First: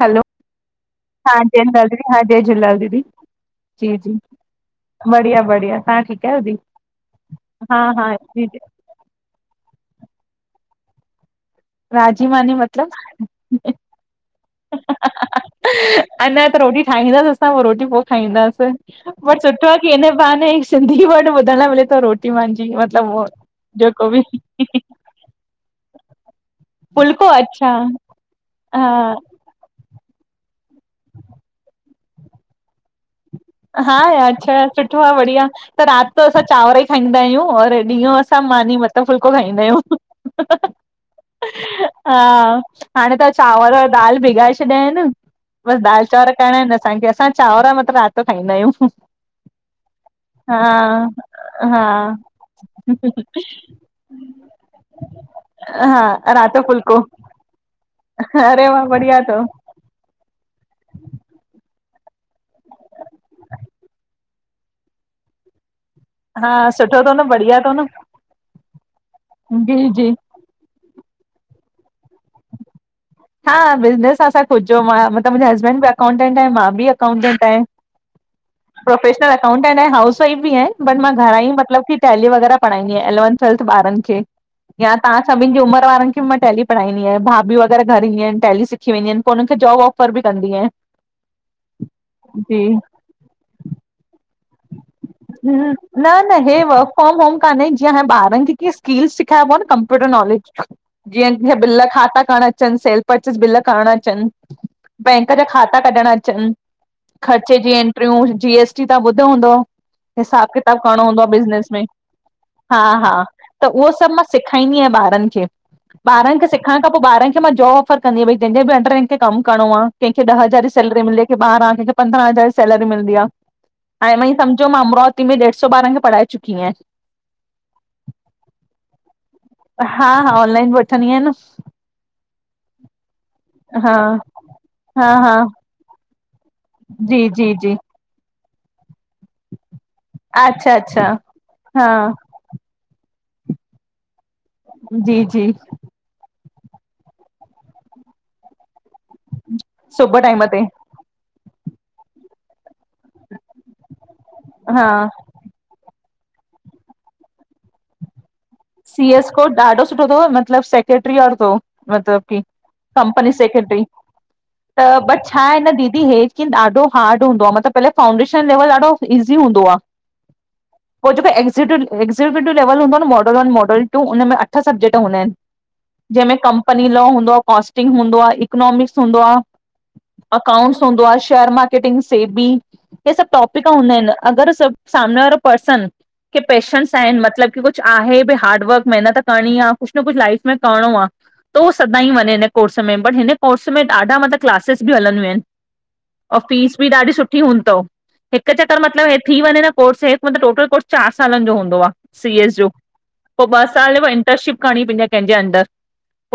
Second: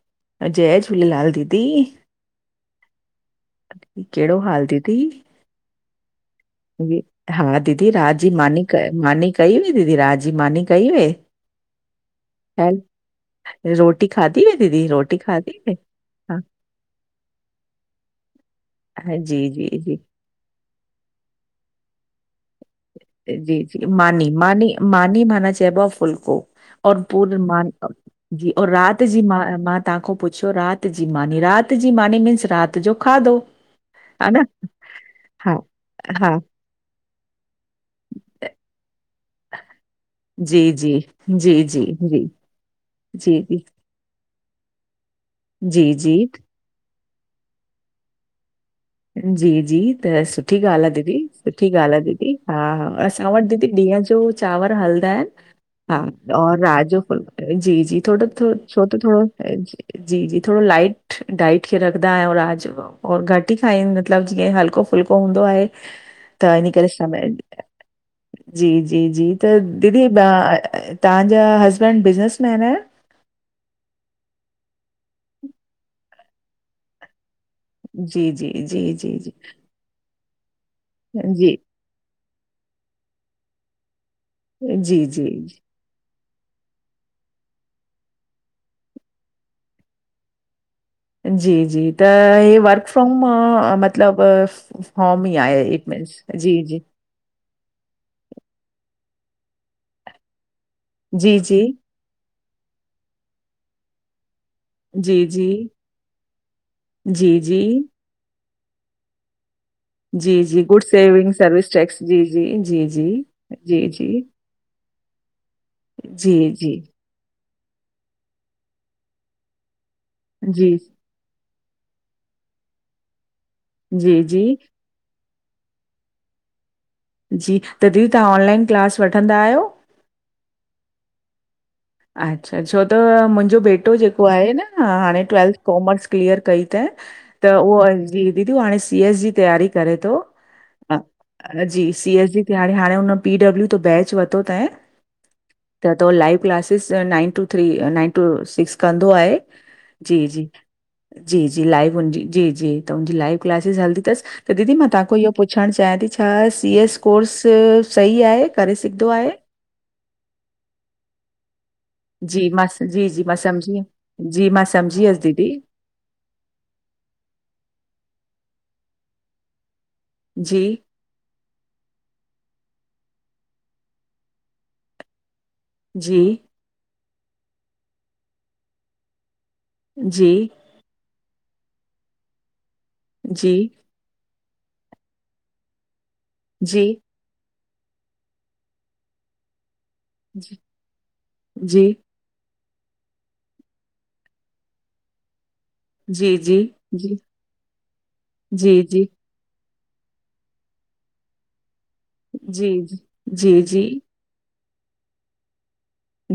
हलो अ जय झूलेलाल हा जय दीदी झूलेलाल हा जय झूलेलाल दीदी, जी जी कहिड़ो हाल दीदी? बढ़िया बढ़िया ता ठीकु आहियो दी? हा दीदी हा राजी जी जी। मानी खैर मानी कई हुई दीदी, राजी मानी कई हुई राजी मानी हैल मतिलब? रोटी खाधी हुई दीदी रोटी खाधी हुई? हा अञा त रोटी ठाहींदसि, असां पोइ रोटी पो खाईंदासीं हा, जी पर सुठो जी आहे की जी इन बहाने सिंधी वर्ड ॿुधण लाइ मिले थो रोटी [unintelligible] मांजी व जी जी मानी, मानी मानी माना चयबो आ फुलको और [unintelligible] फुल्को पूर म अच्छा जी, और रात जी हा मानी तहांखो पुछो राति जी मानी, राति जी मानी मीन्स राति जो खाधो। हा यारअच्छा सुठो आ बढ़िया हा त राति जो हा असां चांवर ई खाईंदा आहियूं और ॾींहं असां मानी व त फुल्को खाईंदा आहियूं जी जी जी जी जी जी हा हाणे त जी चांवर दाल भिगाए छॾिया आहिनि, बसि जी दाल जी चांवर करणा आहिनि। असांखे असां चांवर मतिलबु राति जो खाईंदा आहियूं जी, जी त सुठी ॻाल्हि आहे हा दीदी, सुठी हा ॻाल्हि आहे दीदी, हा हा असां वटि दीदी ॾींहं जो चांवर हलंदा आहिनि हा राति हाऔर रात फुल्को जो फुलको जी, जी थोड़ो थोड़ो अरे छो वाह त बढ़िया थोड़ो अथव जीजी थोरो लाईट डाइट खे रखदा आहियूं रात जोऔर घटि रोटी खाईन मतिलब जीअं हलको फुलको हूंदो आहे त हा इन करे सुठो अथव न समय बढ़िया अथव न जी, जी, जी त जी दीदी जी बां तव्हांजा हसबैंड बिज़नेसमैन आहिनि? हा बिज़नेस आ असां खुदजो मां मतिलबु मुंहिंजो हसबैंड बि अकाउंटेंट आहे मां बि अकाउंटेंट आहियाँ। जी, जी, जी, जी, प्रोफेशनल अकाउंटेंट आहें हाउस वाइफ बि आहें बट मां घरां ई जी, मतलब की टैली वग़ैरह पढ़ाईंदी आहियां इलेवन, ट्वेल्थ बारन खे या जी, जी, तव्हा सभनि जी उमिरि वारनि खे माँ टेलि पढ़ाईंदी आहियां भाभियूं वगेरह घर ईंदी आहिन टैली सिखी वेंदी आहिन पो उन्हन खे जॉब ऑफर बि कंदी आहियाँ। जी, जी, त हे वर्क फ्रोम मतिलब होम ही आहे न इट मींस न हे जी जी। वर्क फ्रोम होम कान्हे, जीअं हाण बारन खे कीअं स्किल सिखायबो आ न कंप्यूटर नॉलेज जीअं जी, केंह खे जी, बिल खाता करण अचनि सेल परचेस बिल करणु अचनि। जी, बैंक जा जी, खाता कढण अचनि, खर्चे जी एंट्रियूं, जी एस टी तव्हां ॿुधो हूंदो? जी, हिसाब जी, किताब गुड करणो हूंदो आ सेविंग बिजनेस सर्विस में टैक्स जी, जी, जी, हा, जी, हा त जी, उहो सभु जी, मां सि सेखाईंदी आहियां ॿारनि खे, ॿारनि खे जी, जी, सिखण खां पो ॿारनि खे मां जोब ऑफर कंदी आहियाँ भई जंहिंजे बि अंडर रही कम करणो केंहखे ॾह हज़ार जी, सेलरी मिले कहि खे ॿारां कहिखे पंद्रह हज़ार सैलेरी मिलदी आ। हाणे जी, माँ ई जी, सम्झो मां अमरावती में ॾेढ सॊ ॿारनि खे पढ़ाए चुकी आहिंया जी, त दीदी तव्हां ऑनलाइन क्लास वठंदा आहियो? हा, हा ऑनलाइन बि वठंदी आहियां न। अच्छा छो त मुंहिंजो बेटो हा जेको आहे न हा हाणे हा ट्वैेल्थ कॉमर्स क्लिअर कई त, जी त जी जी उहो जी दीदी उहो हाणे सी एस जी तयारी करे थो अच्छा हा, अच्छा हा जी सी एस जी की हाणे हाणे हुन पी डब्ल्यू त बैच वरितो थए जी जी त तो live class six, nine two three, nine two six, कंदो आहे सुबुह जी टाइम जी ते जी, जी लाइव हुनजी जी, जी त हुनजी लाइव क्लासेिस हलदी अथसि त दीदी हा मां तव्हांखो इहो पुछणु चाहियां थी छा सी एस कोर्स सही आहे? करे सघंदो सीएस आहे कोर्स ॾाढो सुठो अथव मतलबु सेक्रेटरी वारो तव। मतलब की जी मां स जी जी कंपनी मां सम्झी सेक्रेटरी वियमि जी मां त सम्झी वियसि बट छा दीदी आहे न दीदी हे लेकिन ॾाडो हार्ड हूंदो आ मतलब पहले फाउंडेशन लेवल ॾाढो ईज़ी हूदो आ। जी। पो जेको एक्जीक्यूटिव एकजीक्यूटिव लेवल हूंदो न मॉडल वन मॉडल टू उन में अठ सब्जेक्ट हूंदाआहिंन। जी जंहिंमें कंपनी लॉ हूंदो आ, कॉस्टिंग हूंदो आ, इकनॉमिक्स हूंदो आ। जी अकाउंट्स हूंदो आ, शेयर मार्केटिंग, सेबी, हे सभु जी टॉपिक हूंदा आहिनि। अगरि सभु सामने वारो पर्सन खे जी पेशंस आहिनि मतलब की कुझ आहे भई हार्डवर्क महिनत करणी आ कुझु न कुझु लाइफ में करिणो आ त उहो जी सदाईं वञे कोर्स में बट हिन कोर्स में ॾाढा मतलब क्लासेिस बि हलंदियूं आहिनि। जी जी जी और फीस बि ॾाढी जी सुठी हूंदी थव हिकु चक्कर जी जी मतिलबु हे थी वञे न कोर्स हे मतलबु टोटल कोर्स चारि सालनि जो हूंदो आ। सी एस जो। जी जी। पो जी ॿ जी। साल इंटर्नशिप करणी पवंदी कंहिंजे अंदरि,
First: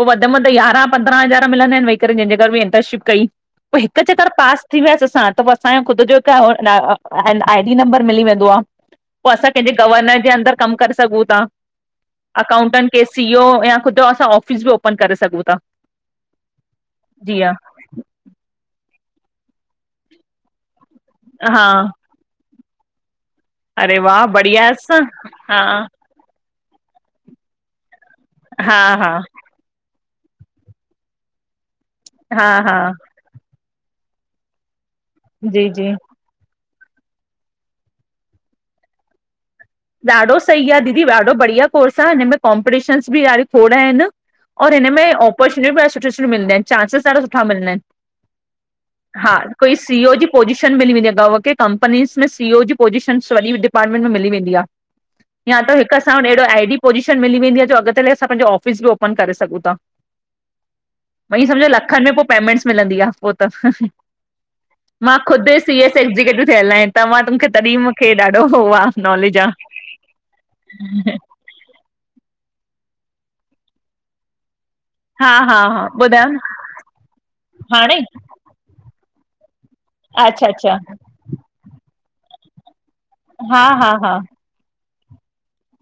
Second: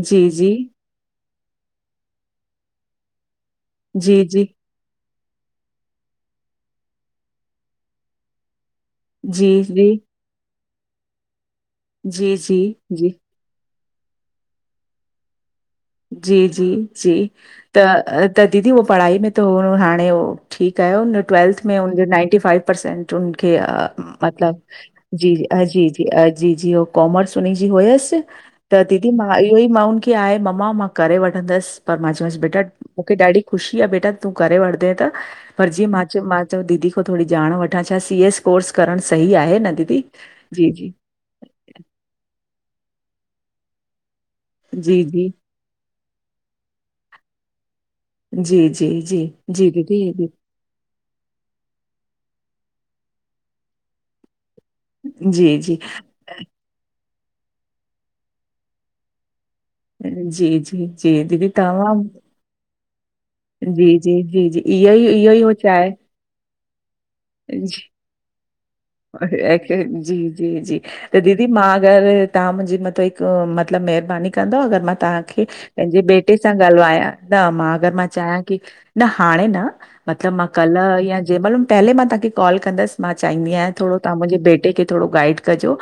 पोइ वधि जी, वधि यारहां पंधरा हजार मिलंदा आहिंन वेही करे जहिंजे घर इनतर्नशिप कयी, पोइ हिक जी, चकर जी, पास थी वियसि असां, त पो असांयों ख़ुदि जो हिकु [unintelligible] आई डी नंबर मिली वेंदो आ। पो असां जी, कंहिंजे जी, गवर्नर जे अंदरुि कमु करे सघूं ता। जी, जी, अकाउंटेंट के जी, सीओ या ख़ुदि असां ऑफिस बि ओपन करे सघूं ता। जी जी जी। त, त दीदी हो पढ़ाई में त हाणे उह, ठीकु आयो न। ट्वेल्थ हा में हूनखे नाइंटी फाइव परसेंट उनखे, अरे वाह मतलबु बढ़िया असां जी हा जी जी अ जी जी, उ कॉमर्स उन जी हुयसि, हा त दीदी हा मां इहो ई मां उनखे आहे मां, मां करे वठंदंसि, पर मां चयों मासि, हा बेटा हा हा मूंखे ॾाढी ख़ुशी आ बेटा तूं करे वठदे त जी पर जी जीअं मां चयो मां चयोम, दीदी खां थोरी ॼाण वठां छा सी एस कोर्स करणु सही आहे न दी ॾाढो सही आ दीदी ॾाढो बढ़िया कोर्स आ, हिनमें कॉम्पिटीशनस बि ॾाढी खोढ आहिन। और जी, हिनमें जी। ऑपॉर्चुनि ॿी ॾा सुठी सुठी मिलंदी आहिनि, चांसिस ॾाढा सुठा मिलंदा आहिनि। जी, जी, जी, हा, जी कोई सीओ जी दीदी, पोजी शन मिली वेंदी आ, कव खे कंपनींज में सीओ जी पोज़ीशनस वॾी डिपार्टमेंट में मिली वेंदी आ। जी, जी, या त जी, हिकु असां वटि अहिड़ो आई डी पोज़ीशन मिली वेंदी आ, जो अॻतले असां पंहिंजो ऑफिस बि ओपन करे सघूं ता। जी, जी, जी वई दीदी सम्झो, तमामु लखनि में पो पेमेंट्स मिलंदी आ, पो त जी, जी, जी, जी, इहो ई मां इहो ई हो ख़ुदि सी चाहे एस एक्ज़ीक्युटिव थियल आए तं मां, तॾहिं जी, मूंखे ॾाढो हो आ, और नॉलेज आ। एक- जी जी जी दीदी मां अगरि, तव्हां मुंहिंजे मथां हिकु, मतिलबु महिरबानी कंदव अगरि मां हा तांखें हा हा पंहिंजे ॿुधायो बेटे न सां ॻाल्हवया, न मां अगरि हाणे मां चाहियां की न हाणे न, मतिलबु मां अच्छा अच्छा कल्ह, या जंहिं महिल, पहिले मां तव्हांखे कॉल कंदस मां चाहींदी हा आहियां, हा थोङो हा तव्हां मुंहिंजे बेटे खे थोङो गाइड कजो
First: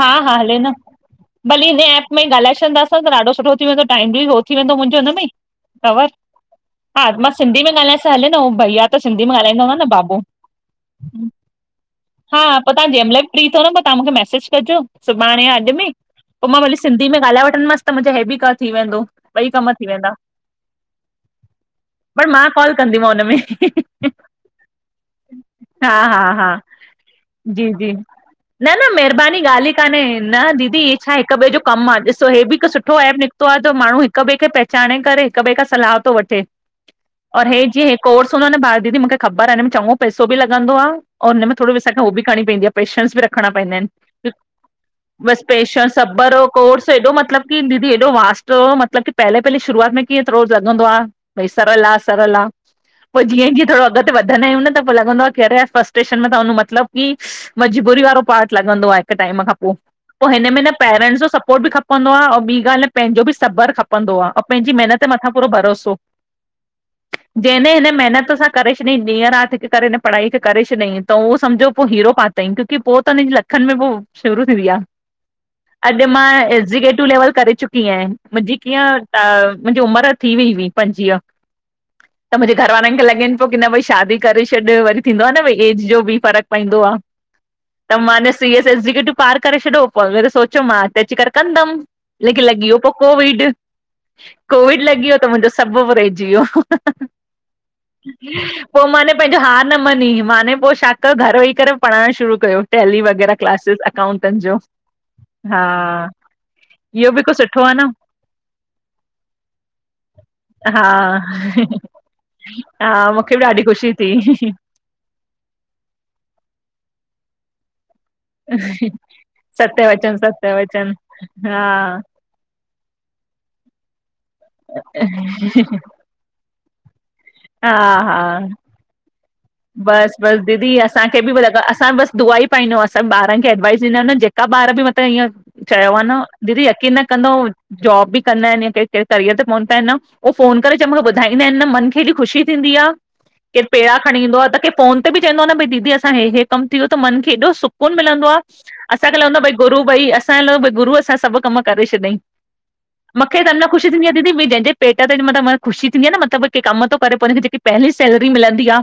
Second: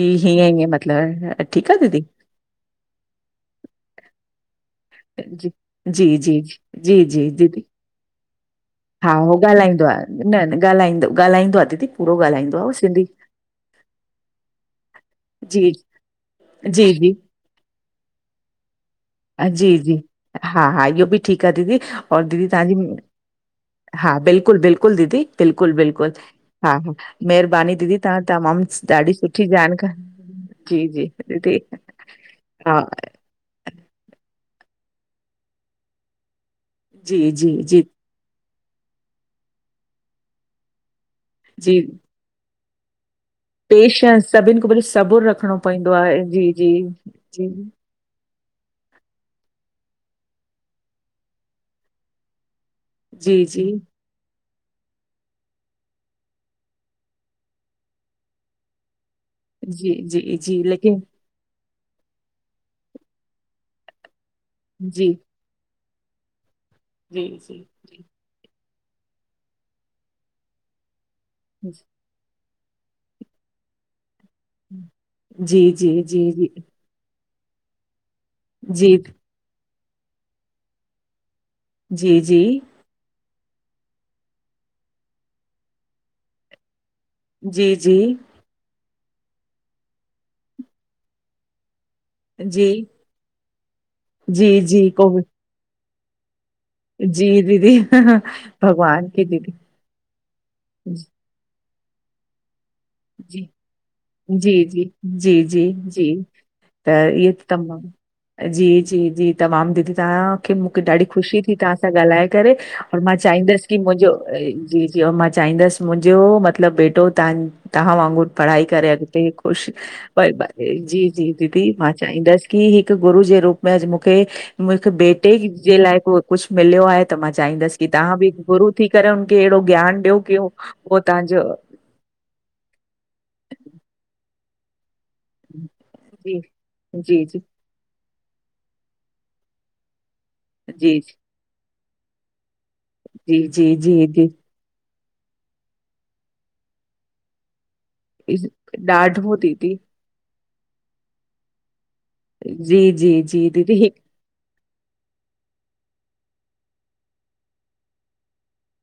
हा हा हीअं हले हीअं न, मतिलबु भली ठीकु हिन आहे दीदी एप में इ ॻाल्हाए छॾंदासीं त ॾाढो सुठो थी वेंदो, टाइम बि हो थी वेंदो मुंहिंजो हुन में ई, जी, कवर, जी, जी, जी, हा जी मां सिंधी दीदी में ॻाल्हायांस त हले न भईया त त हा सिंधी हो में ॻाल्हाईंदो हुन न आहे, बाबू, न ॻाल्हाईंदो ॻाल्हाईंदो आहे दीदी पूरो ॻाल्हाईंदो हां, आहे पो उहो तां सिंधी जंहमेल फ्री थो न, पो तां मूखे मेसेज कर चो, सुभाणे या जी, अॼु में, पो मां भली जी, सिंधी जी, में ॻाल्हाए वठंदीमस, त मुंहिंजो हेभी क थी वेंदो ॿई कम जी थी जी, वेंदा हा हा इहो बि ठीकु आ दीदी, और पर दीदी मां कॉल तांजीं कंदीमांव हुन में हा बिल्कुलु बिल्कुलु दीदी, बिल्कुलु बिल्कुलु हा हा, जी मेरबानी जी दीदी तां तमामु न न ॾाढी सु महिरबानी ॻाल्हि ई काने, न दीदी छाए हिक ॿे दीदी जो कमु आ, ॾिसो हे बि हिकु हा सुठो एप निकतो आ त माण्हू हिक ॿिए खे पहचाने करे हिक ॿि खां सलाह तो वठे, जी, और जी, हे जी, जीअं हे कोर्स हूंदो न ॿार दीदी मूंखे ख़बर आ, हिन में चञो पैसो ॿि लगंदो आ, और हीन में थोङो जी सांखे हो ॿि करणी पवंदी आ पेशंस बि रखणा पइंदां आहिन। पेशेंस सभिनि खां पहिरीं सबुरु बस रखिणो पेशेंस, पवंदो आहे सबर ओ जी, जी, कोर्स हेएॾो मतलब जी, की दी एॾो वास्ट हो, मतलब की पहले पहले शुरूआत में कीअं थ्रोरज लॻंदो आ, भई सरल आ, सरल आ पोइ जी, जीअं जीअं जी, थोङो अॻिते वधंदा आहियूं न, त पो लॻंदो आ कि, अरे यार फस्टेशन में तां वञु मतलबु की मजबूरी वारो पार्ट लॻंदो आहे हिक टाइम खां पो, जी, पो जी, हिन में जी न लेकिन पेरेंट्स जो सपोर्ट बि खपंदो आ, ओ ॿी ॻाल्हि न पंहिंजो बि सबर खप पंदो आ, ओं पेंजीं मेहनतअ जी मथा पूरो भरोसो, जी जैं जी न हिन मेहनत सां करे छॾियईं, ॾींंह राति हिकु करे हिन पढ़ाई खे करे छॾईं, त उहों समझो जी पो हीरो पा बैक खे पो तन लखन में वो शुरू थी वीया, जी जी जी अड् मां जी एगॼक्यटीव लेवल करे चुकी आयां। मुंहिंजी कीअं, त मुंहिंजी उमर थी वई हुई, पंजुवीह। जी जी जी त मुंजे घर जी वारेन खे लॻेनि पो की न भई, शादी करे छॾ, वरी थींदो आहे न भई, एज़ जो बि फ़र्क़ु पइंदो आ। त जी मांने सीएस एगॼक्यटीव पार करे छॾियो, पो अगर सोचुयुम मां हीते अची करे कंदम लेकि जी लॻीयो पो कोविड, जी कोविड जी लॻी वियो त मुंहिंजो सभबु रहिजी वियो। जी दीदी पोइ भॻवान माने खे पंहिंजो दीदी हार न मनी, माने पो छा कयो घर वेही करे पढ़ाइण शुरू कयो, टैेली वग़ैरह जी क्लासिस अकाउंटेंट जो जी, जी हा जी, जी, त इहो बि इहे हिकु त सुठो आ मा न जी जी जी तमामु दीदी, तव्हांखे मूंखे, हा ॾाढी ख़ुशी थी, तां सां ॻाल्हाए। करे हा मां मूंखे बि ॾाढी चाहींदस की ख़ुशी मुंहिंजो, थी जी जी, औ मां चाहींदस, मुंहिंजो मतलब बेटो, तव्हां तव्हां वांगुरु। पढ़ाई करे, अगते ख़ुश, सत्य वचन ॼी सत्य वचन -ॼी दीदी, मां हा चाहींदस। की हिक गुरू जे रूप में अॼ मूंखे हिकु बेटे जे लाइ को कुछ मिलियो आहे। त मां हा चाहींदस की, तव्हां हा बि गुरू थी करे, हुनखे अहिड़ो ज्ञान बस ॾियो की बस उ दीदी असांखे बि तव्हांजो। लॻा असां बस दुआई पाईंदव असां बारन खे एवाइस ॾंदायूं जेका ॿार ॿ मतब इअं, चयो आहे न जी, दीदी यकीन न जी, कंदो जी, जॉब बि कंदा आहिन या क कहिड़ करियर ते पहुता आहिन न। उहोफ़ोन करे जेमल जी, ॿुधाईंदा आहिन मन खे हेॾी ख़ुशी थींदी आ। जी, जी, जी, जी। असाखे फ़ोन ते बि चवंदो आहे न भई दीदी असां हे हे कम थी वयो त मन खे एॾो सुकुन- - सुकुन मिलंदो आ असांखे ॾाढो लगदो आहे भई दीदी गुरू भई असांखे लॻंदो भई गुरू असां सभ कम करे छॾियईं। जी, जी, मूंखे जी त अना दीदी ख़ुशी थीदिं आ। दीदी ॼहिंजे पेट ते मतब ख़ुशी थींदी न मतब के कम थो करे हुनखे ॼेकी पहली सैलेरी मिलंदी आ।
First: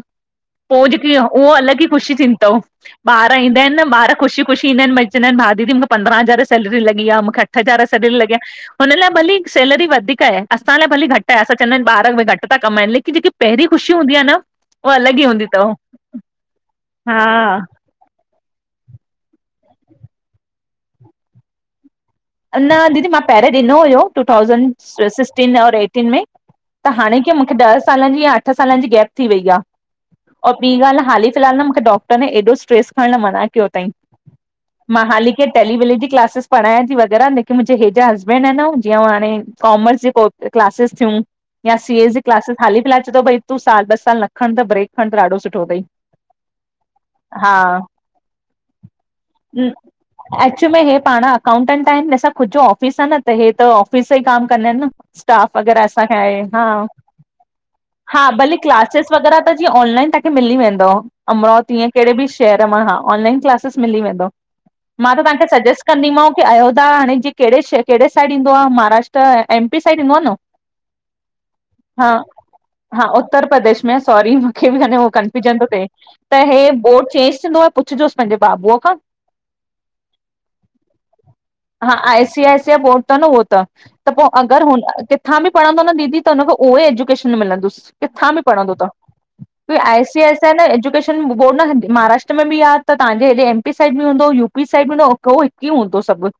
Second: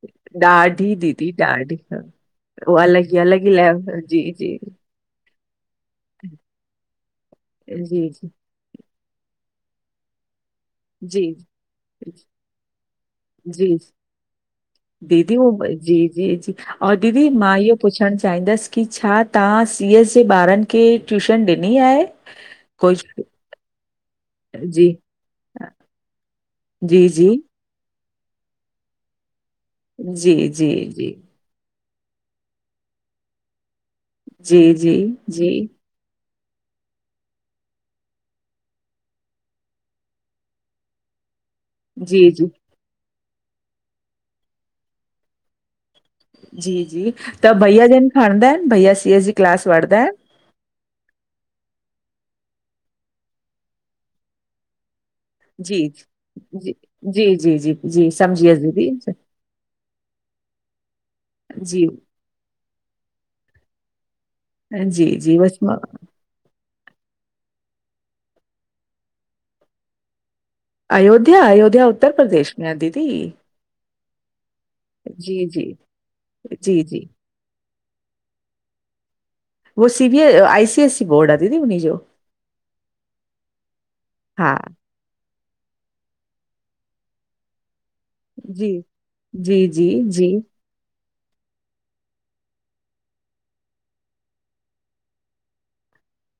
पो ॾाढी जेकी दीदी उहो ॾाढी अलग ई ख़ुशी उहो थीदिं तव अलॻि ई ॿार अलॻि ई ईंदा आहिन, न लेवल ॿार जी, ख़ुशी जी, ख़ुशी ईंदा आहिन मज़- - चवंदा भा दीदी मूंखे पंद्रह हज़ार सैलेरी लॻी आ मूंखे अठ हज़ार जी, सैलेरी जी, लगी आ। हुन लाइ भली सैलरी वधीक आहे। असां लाइ भली घट आहे जी, असां चवंदा आहिन ॿार बि घट था कमाइन, लेकिन ॼैकी पहिरीं जी ख़ुशी हूंदी आहे न। उहा अलॻि ई दीदी हूंदी उ तव। जी, जी, जी औ दीदी, मां हा इहो। मां पुछणु चाहींदस की छा तव्हां सी एस सी ॿारन खे ट्यूशन ॾिनी आहे। न कोई दीदी मां पहिरियों ॾिनो हुयो टू थाउसंड जी, सिक्सटीन और एटीन में। त जी, हाणे की जी, मूंखे ॾह सालन ॼी या अठ सालन ॼी गैप थी वई आ जी, जी, ओर ॿी ॻाल्हि जी, हाली। फिलहाल न मूंखे डॉक्टर न एॾो स्ट्रेस करण लाइ मना कयो तईं। जी, जी, मां जी, हाली के, टेली विली जी क्लासेस। पढ़ायां थी वग़ैरह लेकी मुंहिंजे हेॾा हसबैंड आहिनि जीअं हाणे कॉमर्स ॼी को क्लासेस थियूं। या सीएस ॼी जी, जी, क्लासिस हाल फिलहाल चए थो भई तूं साल ॿ साल न खण त ब्रेक खण त ॾाढो सुठो तई जी जी त भईया, जिन खणंदा आहिनि भईया, सी एस जी क्लास वठंदा आहिन। एक्चु में हे पाण अकाउंटेंट। टम सां ख़ुद जो ऑफिस आहे न त हे त ऑफिस ई काम कंदा आहिनि न। स्टाफ वग़ैरह जी, असांखे आहे हा। जी, जी, जी, जी, जी, हा समझी भली वियसि दीदी। क्लासेिस वग़ैरह त जीअं ऑनलाइन तव्हांखे मिली वेंदव अमरावती जी, ईअं कहिड़े ॿि? खैर मा हा ऑनलाइन क्लासस मिली विदंव जी, मा त जी, ताखें बसि मां सज्ॼैस कदिंमाव। अयोध्या हाणे ॼीअं कहिड़े श कहिड़े साइॾ ईंदो आहे महाराष्ट्र एमपी साइॾ ईंदो आहे न। अयोध्या अयोध्या उत्तर प्रदेश में आ दीदी। न सॉरी मूंखें ॿी हन जी, कनफ्यूॼन जी, पियो थे त हे जी, बोर्ॾ जी, चेंज थिंदो आ। पुछजोसि पंहिंजे बाबूअ खां। उवो सी ॿीए आई सी एस सी [unintelligible] दीदी हा जो? आइ सी आइसी आ बोर्ड त न उहो त त पोइ हा, अगरि हुन- किथा ॿि पढ़ंदो न दीदी त हुनखे उहो ई एजुकेशन मिलंदुसि। किथां बि जी, पढ़ंदो त, जी, क्यूं जी, आइ सी जी, एस ऐन एॼुकेशन बोर्ड न महाराष्ट्र में ॿि आ त त्हांजे हेॾे एमपी साइड बि हूंदो यूपी साइड ॿि हूंदो हिकु ई हूंदो सभु।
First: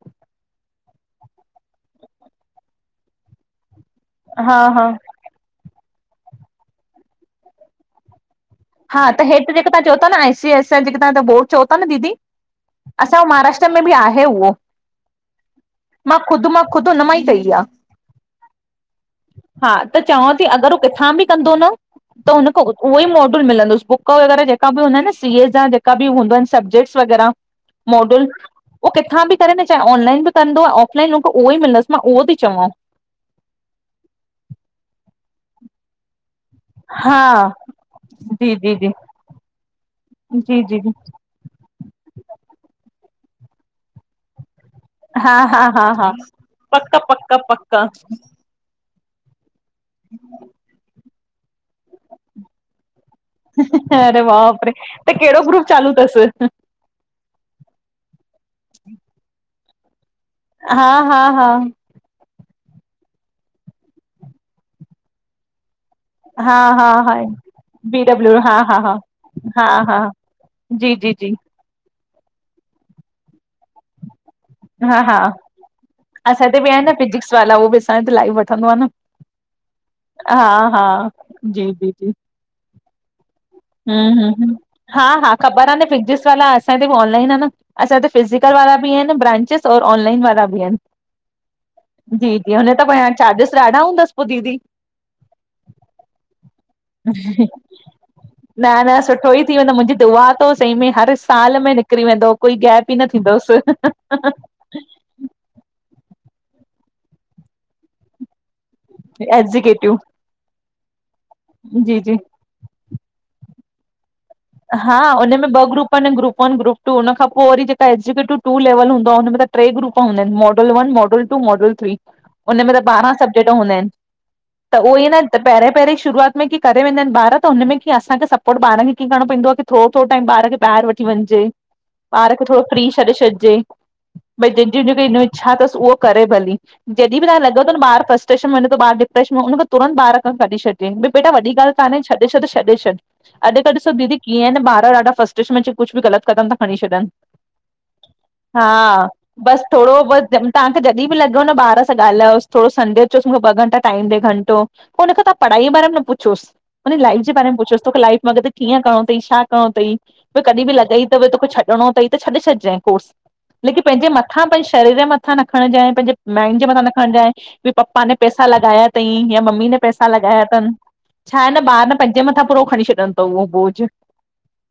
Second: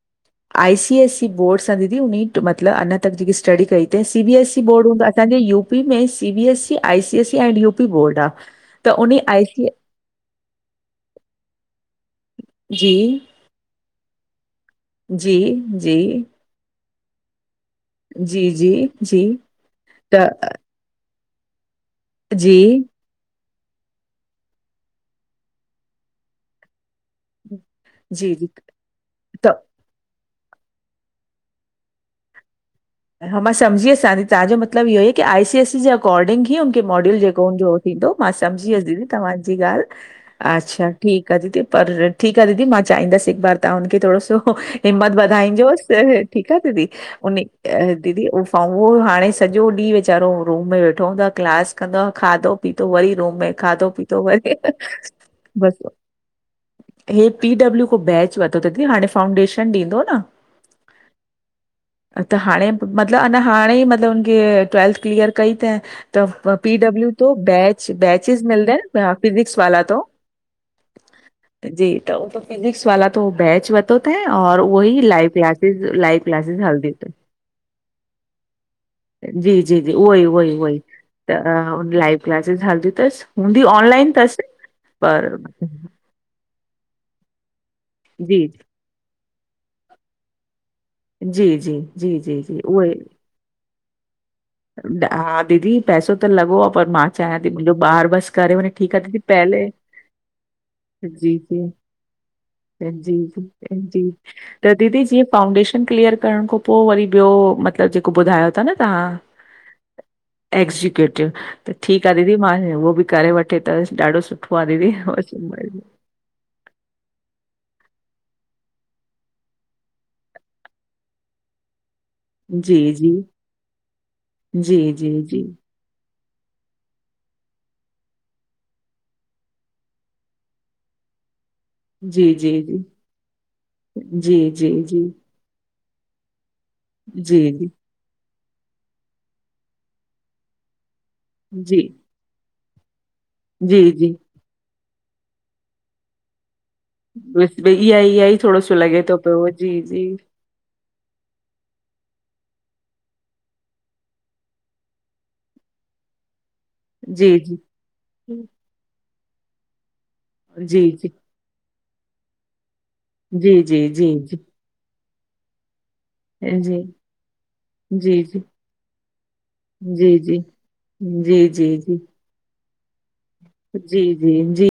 आई सीएसई बोर्ड सा दीदी उन मतिलॿ अञा तक ॼेकी स्टडी कई तई हा सीबीएसई हा बोर्ड हूंदा ताॼें यूपी में C B S E I C IC and UP board आ। हा त हेठ जेके तव्हां चओ था न आई सी आईसी ॼेके तव्हां बोर्ड चओ था न दीदी जी, असां महाराष्ट्र में ॿि आहे उहो। जी जी खुद हुनमाई तई आ। ॼी ॼी ॼी हा त चवां थी तअ अगरि हू किथां बि कंदो न, त हुन उहो ई मो मिलिंदुस बुक वग़ैरह जेका ॿि हूंदा आहिनि न सी ए जा जेका ॿि हूंदा आहिनि सबजेक्टस वग़ैरा मॉडल जी, जी, उवो किथां बि त करे न चाहे ऑनलाइन बि कंदो ऑफलाइन हुंखे उहो ई मिलंदुस, मां उहो थी चवांव हा मां समझी वियसि ताज़ी, तव्हांजो मतलबु इयो आ की आई सी एस ई जे अकॉर्डिंग ही हु हा [unintelligible] मां जी सम्झी जी वयसि जी दीदी तव्हांजी ॻाल्हि, जी जी अच्छा जी ठी करे ती पर, ठीकु आ दीदी मां चाहींदसि हिकु बार तव्हां हुनखे थोणो सो हिम्मत हा हा हा हा वधाइंजोसि ठीकु आह दीदी पक पक उने पक अ दीदी उहो फा हाणे सॼो ॾींहुं वीचारो रूम में वेठो हूंदो आ, क्लास कंदो आ खादो पीतो वरी रूम में, खादों पीतो अरे वरी बाप रे त कहिड़ो ग्रुप बस चालू अथसि हे पी डब्ल्यू को बैच वरितो तईं दीदी हाणें फाउंडेशन ॾींदो न। हा-हा-हा त हाणें, मतिलबु अञा हाणें ई मतलबु उनखे ट्वेल्थ क्लिअर कई त त हा पी हा डब्ल्यू हा तो बैच, बी डब्लू बैचिस हा मिलंदा हा हा ऐन, फिजिक्स हा वाला हा तो। जी जी जी जी, त उत फिजिक्स वाला तो बैच व रतो त और उवो हा ई हा लाइव क्लासिस, लाइव क्लासिस हलंदी तन। [unintelligible] उवो बि असांजो त लाइव वठंदो आ न। जी-जी-जी, उवोई उवोई हा उवोई हा जी जी त जी लाइव क्लासिस हलंदू तस। हम्म हम्म हा-हा ख़बर आ न फिजिक्स वाला चआति उवो ऑनलाइन आ न? असां त जी फिज़िकल वारा ॿि ईय ऐन न ब्रांचिस और ऑनलाइन वारा ॿि आहिनि। जी जी, जी जी जी हुन त उवे। प चार्जिस ॾाढा हूंदस पो दीदी? हा दीदी पैसो त लॻो आ, पर मां चाहियां थी मुंहिंजो ॿार बस करे वञे न-न ठीकु आहे दीदी सुठो ई थी पहले वेंदो मुंहिंजी दुआ तव सही में, हर जी साल जी में निकिरी वेंदो कोई गैप ई न जी थींदुसि। जी जी त दीदी, जीअं फाउंडेशन क्लिअर करण खां पोइ वरी ॿियो मतलबु जेको ॿुधायो था न तहां। एक्जीक्यूटिव। एक्ज़ीक्यूटिव, त ठीकु आ जी दीदी मा उहो ॿि करे वठे त ॾाढो सुठो। आहे हा, हुन में ॿ दीदी ग्रूप ऐन, ग्रूप वन, ग्रूप टू, हुन खां पो वरी जेका एक्जीक्यूटिव टू लेवल हूंदो आहे हुन में त ट्रे ग्रुप हूंदा आहिनि model one, model two, model three, उनहि में जी त जी ॿारहां सब्जेक्ट हूंदा आहिनि, जी त उहो ई आ जी ना त जी पहिरिं पहिरिं शुरुआत हुन में कि करे वेंदा आहिनि ॿार त हुन में किअं असां खे सपोर्ट ॿारनि हिअ करणो पवंदो आ की थोड़ो-थोड़ो टाइम ॿार खे ॿाहिरि वठी वञिजे। ॿार जी खे थोड़ो जी जी फ्री छॾे छॾजे जी भई जी जी जेंह्जी [unintelligible] छा अथसि उहो करे भली, जॾहिं बि तव्हां जी खे लॻेव जी थो न ॿार बसि डिप्रेशन वने थो ॿार डिप्रेशन में, हुन खां तुरंत ॿार खां कढी छॾजे भई बेटा वॾी ॻाल्हि जी काने छॾे छॾु- छॾे छॾु अॼु त जी ॾिसो जी दीदी कीअं आहे न ॿार ॾाढा फ्रस्ट्रेशन में अची कुझु बि ग़लति कदमु था खणी छॾनि, बसि भई इहा इहा ई थोरो सो लॻे हा थो पियो बस जी थोड़ो जी बस तव्हां खे जॾहिं बि लॻेव न ॿार सां ॻाल्हायोसि, थोड़ो संडे जो चओसि मूंखे ॿ घंटा टाइम ॾे, घंटो पो उन खां तव्हां पढ़ाईअ जे बारे में न पुछियोस। हुन जी लाइफ जे बारे में पुछियोसि, तोखे लाइफ में अॻिेथे कीअं करणो अथई, छा करणो अथई, तोखे कॾहिं बि जी लॻई जी त बि तोखे छ [unintelligible] अथई त छॾणो थई त छॾे छॾजांइ कोर्स जी जी लेकिन जी पंहिंजे जी मथां पंहिंजे शरीर जे मथां न खणजाए, पंहिंजे माइंड जे जी मथां न खणजाए की पपा ने जी जी जी पैसा लॻाया अथईं या मम्मी ने पैसा लॻाया जी अथनि जी, जी, जी जे मथां पूरो खणी छॾन था ऊओ जी, जी, जी